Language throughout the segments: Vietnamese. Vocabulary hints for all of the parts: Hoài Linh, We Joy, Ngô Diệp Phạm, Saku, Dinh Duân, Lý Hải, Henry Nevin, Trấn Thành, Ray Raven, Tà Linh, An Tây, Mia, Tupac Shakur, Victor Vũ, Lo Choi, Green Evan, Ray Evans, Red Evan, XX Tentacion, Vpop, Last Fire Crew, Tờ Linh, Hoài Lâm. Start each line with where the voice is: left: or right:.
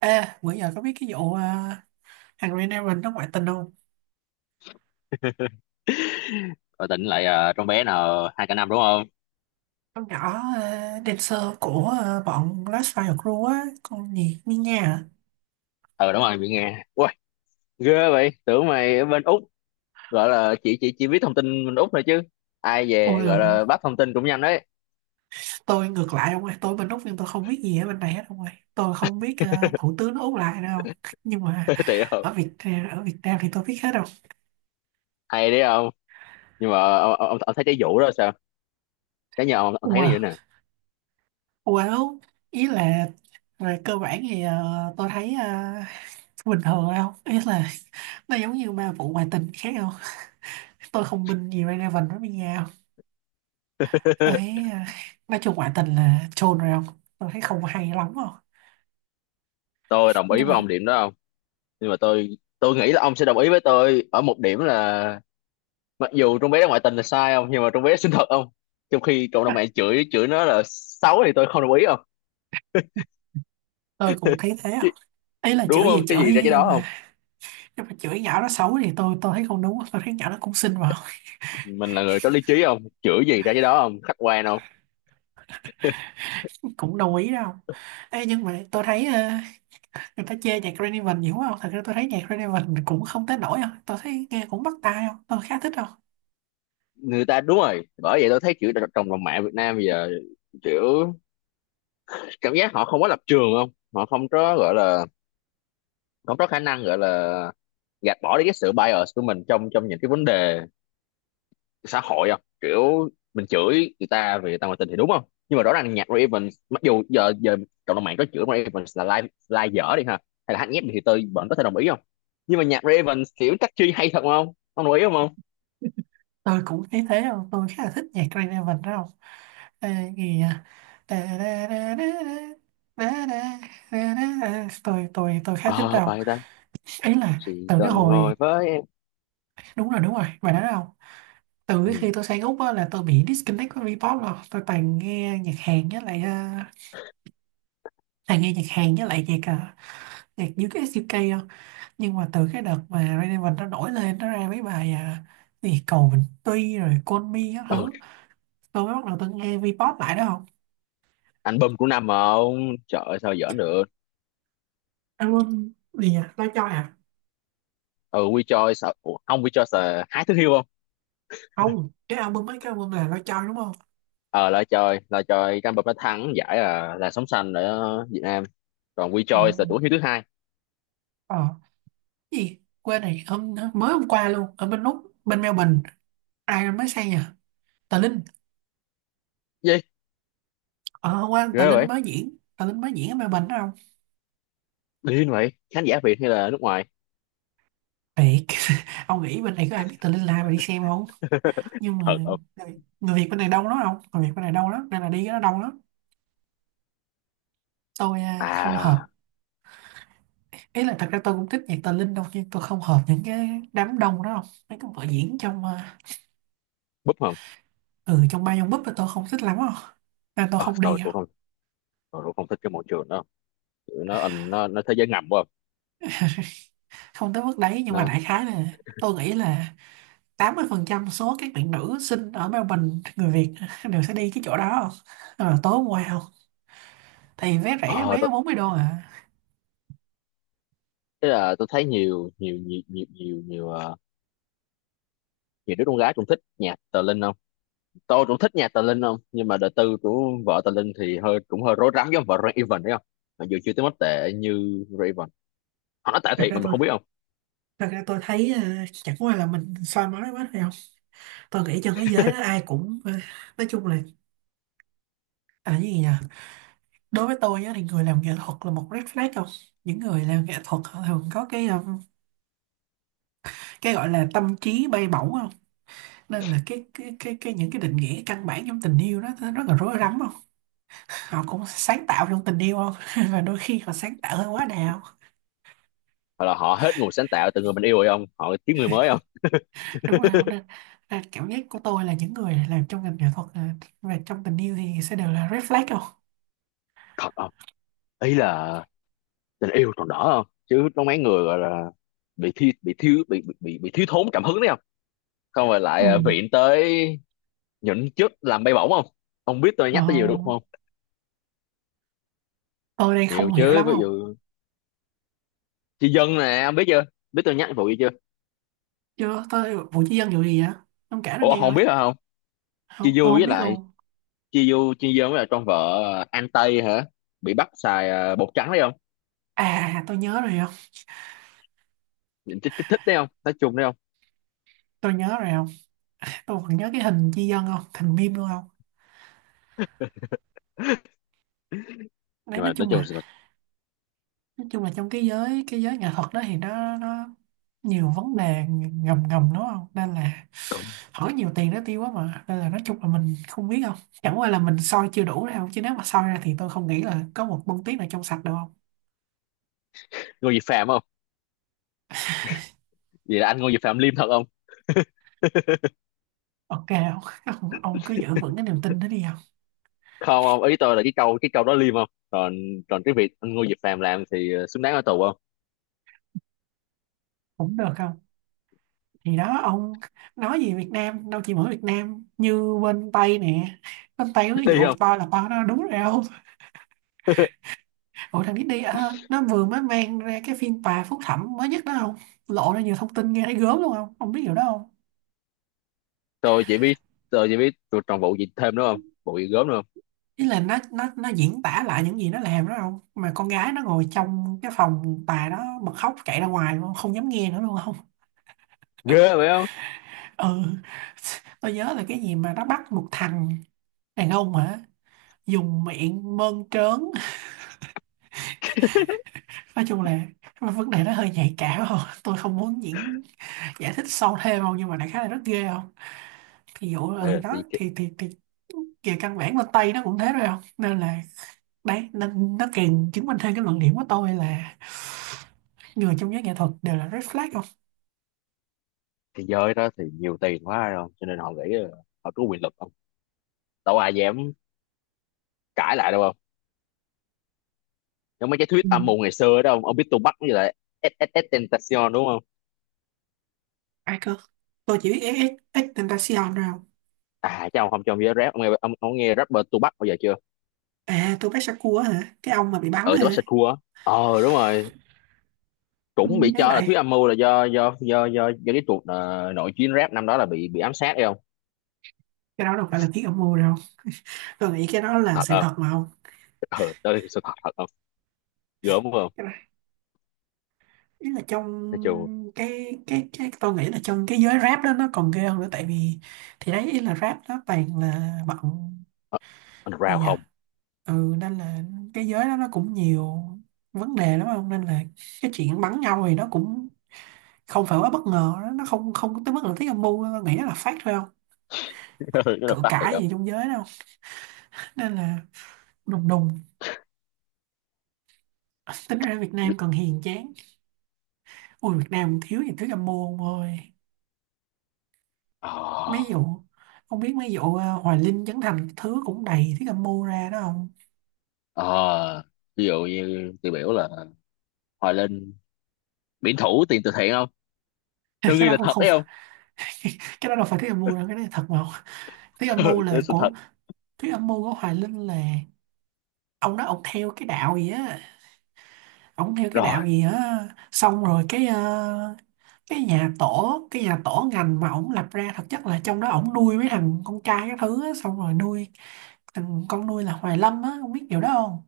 right: Ê, bữa giờ có biết cái vụ Henry Nevin nó ngoại tình không?
left: Rồi tỉnh lại trong bé nào hai cả năm, đúng không?
right: Con nhỏ dancer của bọn Last Fire Crew á, con gì Mia à?
left: Ờ, đúng rồi, bị nghe ui. Ghê vậy, tưởng mày ở bên Úc. Gọi là chị chỉ biết thông tin bên Úc thôi chứ. Ai về
right: Ôi
left: gọi
right: rồi ôi,
left: là bắt thông tin cũng nhanh đấy.
right: tôi ngược lại ông ơi, tôi bên Úc nhưng tôi không biết gì ở bên này hết ông ơi. Tôi không biết thủ tướng Úc lại đâu. Nhưng mà
left: Thì không.
right: ở Việt ờ, ở Việt Nam thì tôi biết hết đâu.
left: Hay đấy không? Nhưng mà ông thấy cái vụ đó sao? Cái nhà ông thấy nó như thế
right: Wow,
left: nào?
right: wow, ý là về cơ bản thì tôi thấy bình thường thôi không? Ý là nó giống như ba vụ ngoại tình khác không? Tôi không binh gì Ray Raven với Mia. Thấy à, nói chung ngoại tình là chôn rồi không? Tôi thấy không hay lắm không?
left: Tôi đồng ý
right: Nhưng
left: với
right: mà
left: ông điểm đó không. Nhưng mà tôi nghĩ là ông sẽ đồng ý với tôi ở một điểm là mặc dù trong bé đó ngoại tình là sai không, nhưng mà trong bé xinh thật không, trong khi cộng đồng
right: à,
left: mạng chửi chửi nó là xấu thì tôi không đồng ý không.
right: tôi cũng thấy thế
left: Chứ-
right: không? Ấy là
left: Đúng
right: chửi gì
left: không, cái
right: chửi
left: gì ra
right: vậy
left: cái
right: đâu
left: đó
right: mà.
left: không.
right: Nhưng mà chửi nhỏ nó xấu thì tôi thấy không đúng. Tôi thấy nhỏ nó cũng xinh mà.
left: Mình là người có lý trí không, chửi gì ra cái đó không, khách quan không.
right: Cũng đồng ý đâu. Ê, nhưng mà tôi thấy người ta chê nhạc Green Evan nhiều quá không? Thật ra tôi thấy nhạc Green Evan cũng không tới nổi không? Tôi thấy nghe cũng bắt tai không? Tôi khá thích không?
left: Người ta đúng rồi, bởi vậy tôi thấy chữ trong lòng mạng Việt Nam bây giờ kiểu cảm giác họ không có lập trường không, họ không có gọi là không có khả năng gọi là gạt bỏ đi cái sự bias của mình trong trong những cái vấn đề xã hội không, kiểu mình chửi người ta vì người ta ngoại tình thì đúng không. Nhưng mà rõ ràng nhạc Ray Evans, mặc dù giờ giờ cộng đồng mạng có chửi Ray Evans là live live dở đi ha, hay là hát nhép đi, thì tôi vẫn có thể đồng ý không. Nhưng mà nhạc Ray Evans kiểu chắc chi hay thật không, ông đồng ý không không?
right: Tôi cũng thấy thế không, tôi khá là thích nhạc Green Evan đó không. À, gì à? Đa, đa, đa, đa, đa, đa, đa, đa, đa. Tôi khá
left: Ờ
right: thích
left: À,
right: đâu.
left: bài ta.
right: Ấy là
left: Chỉ
right: từ cái
left: cần
right: hồi,
left: ngồi với em.
right: đúng rồi, đúng rồi, bài đó đâu. Từ cái
left: Ừ.
right: khi tôi sang Úc á, là tôi bị disconnect với Vpop rồi tôi toàn nghe nhạc Hàn với lại toàn nghe nhạc Hàn với lại nhạc nhạc US UK không. Nhưng mà từ cái đợt mà Red Evan nó nổi lên nó ra mấy bài gì cầu Bình Tuy rồi Call Me các
left: Ừ.
right: thứ, tôi mới bắt đầu tôi nghe Vpop lại đó.
left: Album của năm mà ông, trời ơi, sao giỡn được.
right: Album gì nhỉ, Lo Choi à?
left: Ừ, We Joy sợ. Ủa, ông We Joy sợ hái thứ hiêu không?
right: Không, cái album, mấy cái album là Lo Choi đúng không?
left: Ờ Là trời, cái album nó thắng giải là sống xanh ở Việt Nam, còn We
right: Ừ.
left: Joy là tuổi hiêu thứ hai.
right: ờ cái gì quên này, hôm mới hôm qua luôn, ở bên Úc bên Melbourne ai mới sang nhỉ? Tà Linh.
left: Gì?
right: Ờ Hôm qua Tà
left: Ghê
right: Linh
left: vậy.
right: mới diễn, Tà Linh mới diễn ở Melbourne đó không.
left: Điên vậy, khán giả Việt hay là nước ngoài?
right: Thiệt. Ông nghĩ bên này có ai biết Tà Linh là ai mà đi xem không? Nhưng mà
left: Thật không?
right: người người Việt bên này đông lắm không, người Việt bên này đông lắm nên là đi cái nó đông lắm. Tôi không hợp.
left: À.
right: Ý là thật ra tôi cũng thích nhạc Tà Linh đâu nhưng tôi không hợp những cái đám đông đó không. Mấy cái vở diễn trong
left: Búp không.
right: ừ, trong ba dòng búp là tôi không thích lắm không, nên tôi
left: Ờ,
right: không
left: tôi
right: đi
left: cũng
right: đâu.
left: không. Tôi cũng không thích cái môi trường đó. Tụi nó thế giới ngầm quá.
right: Không tới mức đấy nhưng mà
left: Nó.
right: đại khái là tôi nghĩ là 80% số các bạn nữ sinh ở Melbourne, người Việt, đều sẽ đi cái chỗ đó không. Ờ, tối hôm qua không thì vé rẻ,
left: Ờ
right: vé có
left: tôi
right: 40 đô à.
left: Thế là tôi thấy nhiều nhiều nhiều nhiều nhiều nhiều nhiều đứa con gái cũng thích nhạc tờ Linh không. Tôi cũng thích nhạc tờ Linh không, nhưng mà đời tư của vợ tờ Linh thì cũng hơi rối rắm giống vợ Ray Evan đấy không. Mặc dù chưa tới mức tệ như Ray Evan, họ nói tệ
right: thật
left: thiệt
right: ra
left: mà mình
right: tôi
left: không biết không.
right: Thật ra tôi thấy chẳng qua là mình soi mói quá thôi không. Tôi nghĩ trên thế giới đó ai cũng nói chung là, à cái gì nhỉ, đối với tôi á, thì người làm nghệ thuật là một red flag không. Những người làm nghệ thuật họ thường có cái cái gọi là tâm trí bay bổng không, nên là cái những cái định nghĩa căn bản trong tình yêu đó nó rất là rối rắm không. Họ cũng sáng tạo trong tình yêu không, và đôi khi họ sáng tạo hơi quá đà không.
left: Hoặc là họ hết nguồn sáng tạo từ người mình yêu rồi không, họ kiếm người mới không.
right: Đúng rồi không, nên là cảm giác của tôi là những người làm trong ngành nghệ thuật và trong tình yêu thì sẽ đều là red flag không.
left: Thật không? Ý là tình yêu còn đỡ không, chứ có mấy người gọi là bị thi bị thiếu thốn cảm hứng đấy không. Không, rồi
right: Ừ.
left: lại viện tới những chức làm bay bổng không. Ông biết tôi
right: Ờ,
left: nhắc tới nhiều đúng không?
right: tôi đây
left: Nhiều
right: không hiểu
left: chứ,
right: lắm
left: ví
right: không.
left: dụ chị Dân nè, ông biết chưa? Biết tôi nhắc vụ gì chưa?
right: Chưa, tôi vụ chi dân vụ gì vậy? Ông kể nó
left: Ủa,
right: nghe
left: không
right: coi.
left: biết hả không?
right: Không,
left: Chi
right: tôi
left: Du
right: không
left: với
right: biết
left: lại
right: luôn.
left: Chi Du với lại con vợ An Tây hả, bị bắt xài bột trắng đấy không.
right: À, à, à, tôi nhớ rồi không.
left: Thích thích thích đấy không, nói chung đấy không.
right: Tôi nhớ rồi không, tôi còn nhớ cái hình chi dân không thành meme luôn không. Đấy,
left: Nhưng
right: nói
left: mà nói
right: chung
left: chung
right: là
left: là
right: nói chung là trong cái giới nghệ thuật đó thì nó nhiều vấn đề ngầm ngầm đúng không, nên là hỏi nhiều tiền nó tiêu quá mà, nên là nói chung là mình không biết không. Chẳng qua là mình soi chưa đủ đâu chứ nếu mà soi ra thì tôi không nghĩ là có một bông tuyết nào trong sạch đâu không.
left: Ngô Diệp Phạm không. Vậy là anh Ngô Diệp Phạm liêm thật không?
right: Ok không. Ông cứ giữ vững cái niềm tin đó đi không.
left: Không, không, ý tôi là cái câu đó liêm không, còn còn cái việc anh Ngô Diệp Phạm làm thì xứng đáng ở tù không.
right: Cũng được không, thì đó ông, nói gì Việt Nam đâu chỉ mỗi Việt Nam, như bên Tây nè, bên Tây ví
left: Đi
right: dụ
left: không.
right: to là to nó đúng rồi không. Ủa thằng Disney à, nó vừa mới mang ra cái phiên tòa phúc thẩm mới nhất đó không? Lộ ra nhiều thông tin nghe thấy gớm luôn không? Không biết điều đó không?
left: tôi chỉ biết tôi chỉ biết tôi còn vụ gì thêm nữa không, vụ gì gớm nữa không?
right: Ý là nó diễn tả lại những gì nó làm đó không? Mà con gái nó ngồi trong cái phòng tòa đó bật khóc chạy ra ngoài luôn, không dám nghe nữa luôn không?
left: Ghê vậy không?
right: Ừ. Tôi nhớ là cái gì mà nó bắt một thằng đàn ông hả? Dùng miệng mơn trớn. Nói chung là vấn đề nó hơi nhạy cảm không? Tôi không muốn giải thích sâu thêm không nhưng mà đại khái là rất ghê không? Ví dụ là ừ
left: Ừ,
right: đó,
left: thì
right: thì về căn bản bên Tây nó cũng thế rồi không, nên là đấy, nên nó càng chứng minh thêm cái luận điểm của tôi là người trong giới nghệ thuật đều là red flag không.
left: cái giới đó thì nhiều tiền quá rồi, cho nên họ nghĩ là họ có quyền lực, đâu ai dám cãi lại đâu không. Giống mấy cái
right: Ừ.
left: thuyết âm mưu ngày xưa đó, ông biết Tupac với lại SS Tentacion đúng không?
right: Ai cơ? Tôi chỉ biết XX Tentacion thôi không.
left: À, chắc ông không, cho ông nghe rap, ông nghe rapper Tupac bao giờ chưa?
right: À, tôi biết Saku á hả, cái ông mà bị bắn
left: Ừ,
right: hả?
left: Tupac Shakur á. Ờ, đúng rồi,
right: Ừ,
left: cũng bị
right: với
left: cho là thuyết
right: lại
left: âm mưu là do cái cuộc nội chiến rap năm đó là bị ám sát đấy không.
right: cái đó đâu phải là thuyết âm mưu đâu, tôi nghĩ cái đó là
left: Thật
right: sự
left: không?
right: thật mà không.
left: Ừ, đó là sự thật, thật không. Gớm không.
right: Cái đó, ý là trong
left: Nói chung
right: cái tôi nghĩ là trong cái giới rap đó nó còn ghê hơn nữa, tại vì thì đấy, ý là rap nó toàn là bọn
left: ờ,
right: gì
left: underground
right: nhỉ,
left: không.
right: ừ nên là cái giới đó nó cũng nhiều vấn đề lắm không, nên là cái chuyện bắn nhau thì nó cũng không phải quá bất ngờ đó. Nó không không có tới mức là tiếng âm mưu đâu. Nghĩ nó là phát thôi không,
left: Nó là
right: cự
left: phát thiệt
right: cãi
left: không.
right: gì trong giới đâu, nên là đùng đùng, tính ra Việt Nam còn hiền chán. Ôi Việt Nam thiếu gì thứ âm mưu ông ơi.
left: Ờ.
right: Mấy vụ, không biết mấy vụ Hoài Linh, Trấn Thành thứ cũng đầy thứ âm mưu ra đó không.
left: Ờ. Ví dụ như tiêu biểu là Hoài Linh biển thủ tiền từ thiện không. Tôi
right: Cái
left: nghi
right: đó
left: là
right: cũng
left: thật
right: không
left: đấy.
right: phải. Cái đó đâu phải thứ âm mưu đâu, cái đó là thật mà không? thứ âm mưu
left: Ừ,
right: là
left: chơi sự
right: của
left: thật.
right: Thứ âm mưu của Hoài Linh là ông đó, ông theo cái
left: Rồi
right: đạo gì á, xong rồi cái cái nhà tổ ngành mà ông lập ra thực chất là trong đó ông nuôi mấy thằng con trai các thứ á, xong rồi nuôi thằng con nuôi là Hoài Lâm á, ông biết điều đó không.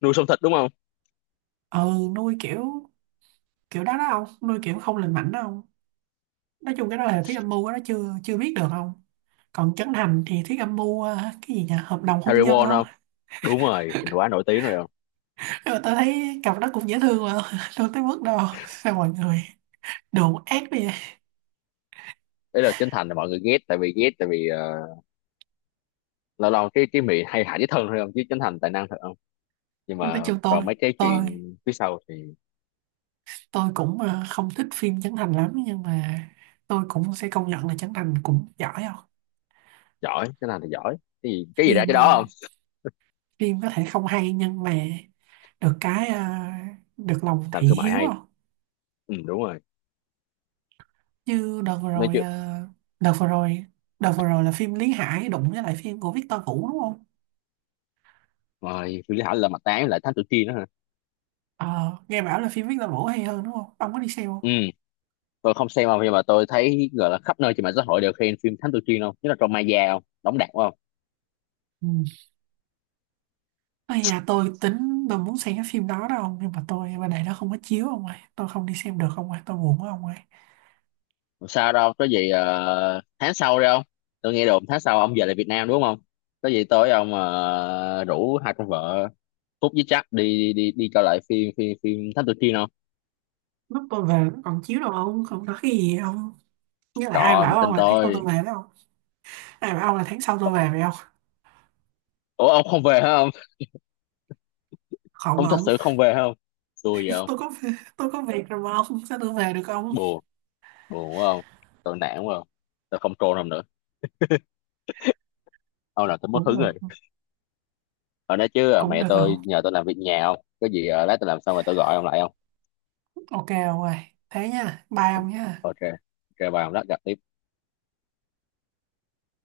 left: nuôi sống thịt đúng không?
right: Ừ, nuôi kiểu, kiểu đó đó ông nuôi kiểu không lành mạnh đó ông. Nói chung cái đó là Thiết Âm Mưu á, nó chưa chưa biết được không. Còn Trấn Thành thì Thiết Âm Mưu cái gì nhỉ, hợp đồng
left: Harry
right: hôn nhân
left: Potter
right: không.
left: không. Đúng rồi, mình quá nổi tiếng rồi không.
right: Nhưng mà tôi thấy cặp đó cũng dễ thương mà, đâu tới mức đâu, sao mọi người đồn ác bây giờ.
left: Đấy là Trấn Thành là mọi người ghét, tại vì lâu lâu cái miệng hay hại với thân thôi không, chứ Trấn Thành tài năng thật không. Nhưng
right: Nói
left: mà
right: chung
left: còn mấy cái
right: tôi
left: chuyện phía sau thì
right: tôi cũng không thích phim Trấn Thành lắm nhưng mà tôi cũng sẽ công nhận là Trấn Thành cũng giỏi không.
left: giỏi, Trấn Thành thì giỏi, cái gì ra
right: phim
left: cái đó
right: ờ,
left: không.
right: Phim có thể không hay nhưng mà được cái được lòng
left: Làm
right: thị
left: thương mại
right: hiếu
left: hay.
right: không.
left: Ừ, đúng rồi,
right: Như đợt vừa
left: nói
right: rồi
left: chứ
right: đợt vừa rồi đợt vừa rồi là phim Lý Hải đụng với lại phim của Victor Vũ đúng không.
left: rồi phi Lý Hải là mặt tán lại Thám Tử Kiên nữa hả?
right: Ờ, nghe bảo là phim Victor Vũ hay hơn đúng không, ông có đi xem không?
left: Ừ, tôi không xem không, nhưng mà tôi thấy gọi là khắp nơi trên mạng xã hội đều khen phim Thám Tử Kiên không, nhất là trong Maya không đóng đạt quá không.
right: Ừ. Ây da, tôi muốn xem cái phim đó đâu nhưng mà tôi bên này nó không có chiếu ông ơi, tôi không đi xem được ông ơi, tôi buồn quá ông ơi.
left: Không sao đâu, có gì tháng sau đi không. Tôi nghe đồn tháng sau ông về lại Việt Nam đúng không? Có gì tối ông rủ hai con vợ Phúc với Trắc đi đi đi coi lại phim phim phim Thám Tử Kiên không.
right: Lúc tôi về nó còn chiếu đâu ông, không có cái gì ông. Nghĩa là ai
left: Còn
right: bảo ông
left: tin
right: là tháng sau
left: tôi.
right: tôi về phải không? Ai bảo ông là tháng sau tôi về phải không?
left: Ủa, ông không về hả ông?
right: Không
left: Ông thật
right: ông.
left: sự không về hả ông? Xui vậy không.
right: tôi có tôi có việc rồi mà ông, sao tôi về được ông.
left: Buồn buồn quá không. Tôi nản quá không. Tôi không trôn ông nữa. Ông là tôi mất
right: Cũng
left: hứng
right: được,
left: rồi. Ở, nói chứ
right: cũng
left: mẹ
right: được không.
left: tôi nhờ tôi làm việc nhà, không có gì, lát tôi làm xong rồi tôi gọi ông lại không.
right: Ok ông ơi, thế nha, bye ông nha.
left: Ok. Ok bà, ông lát gặp đi.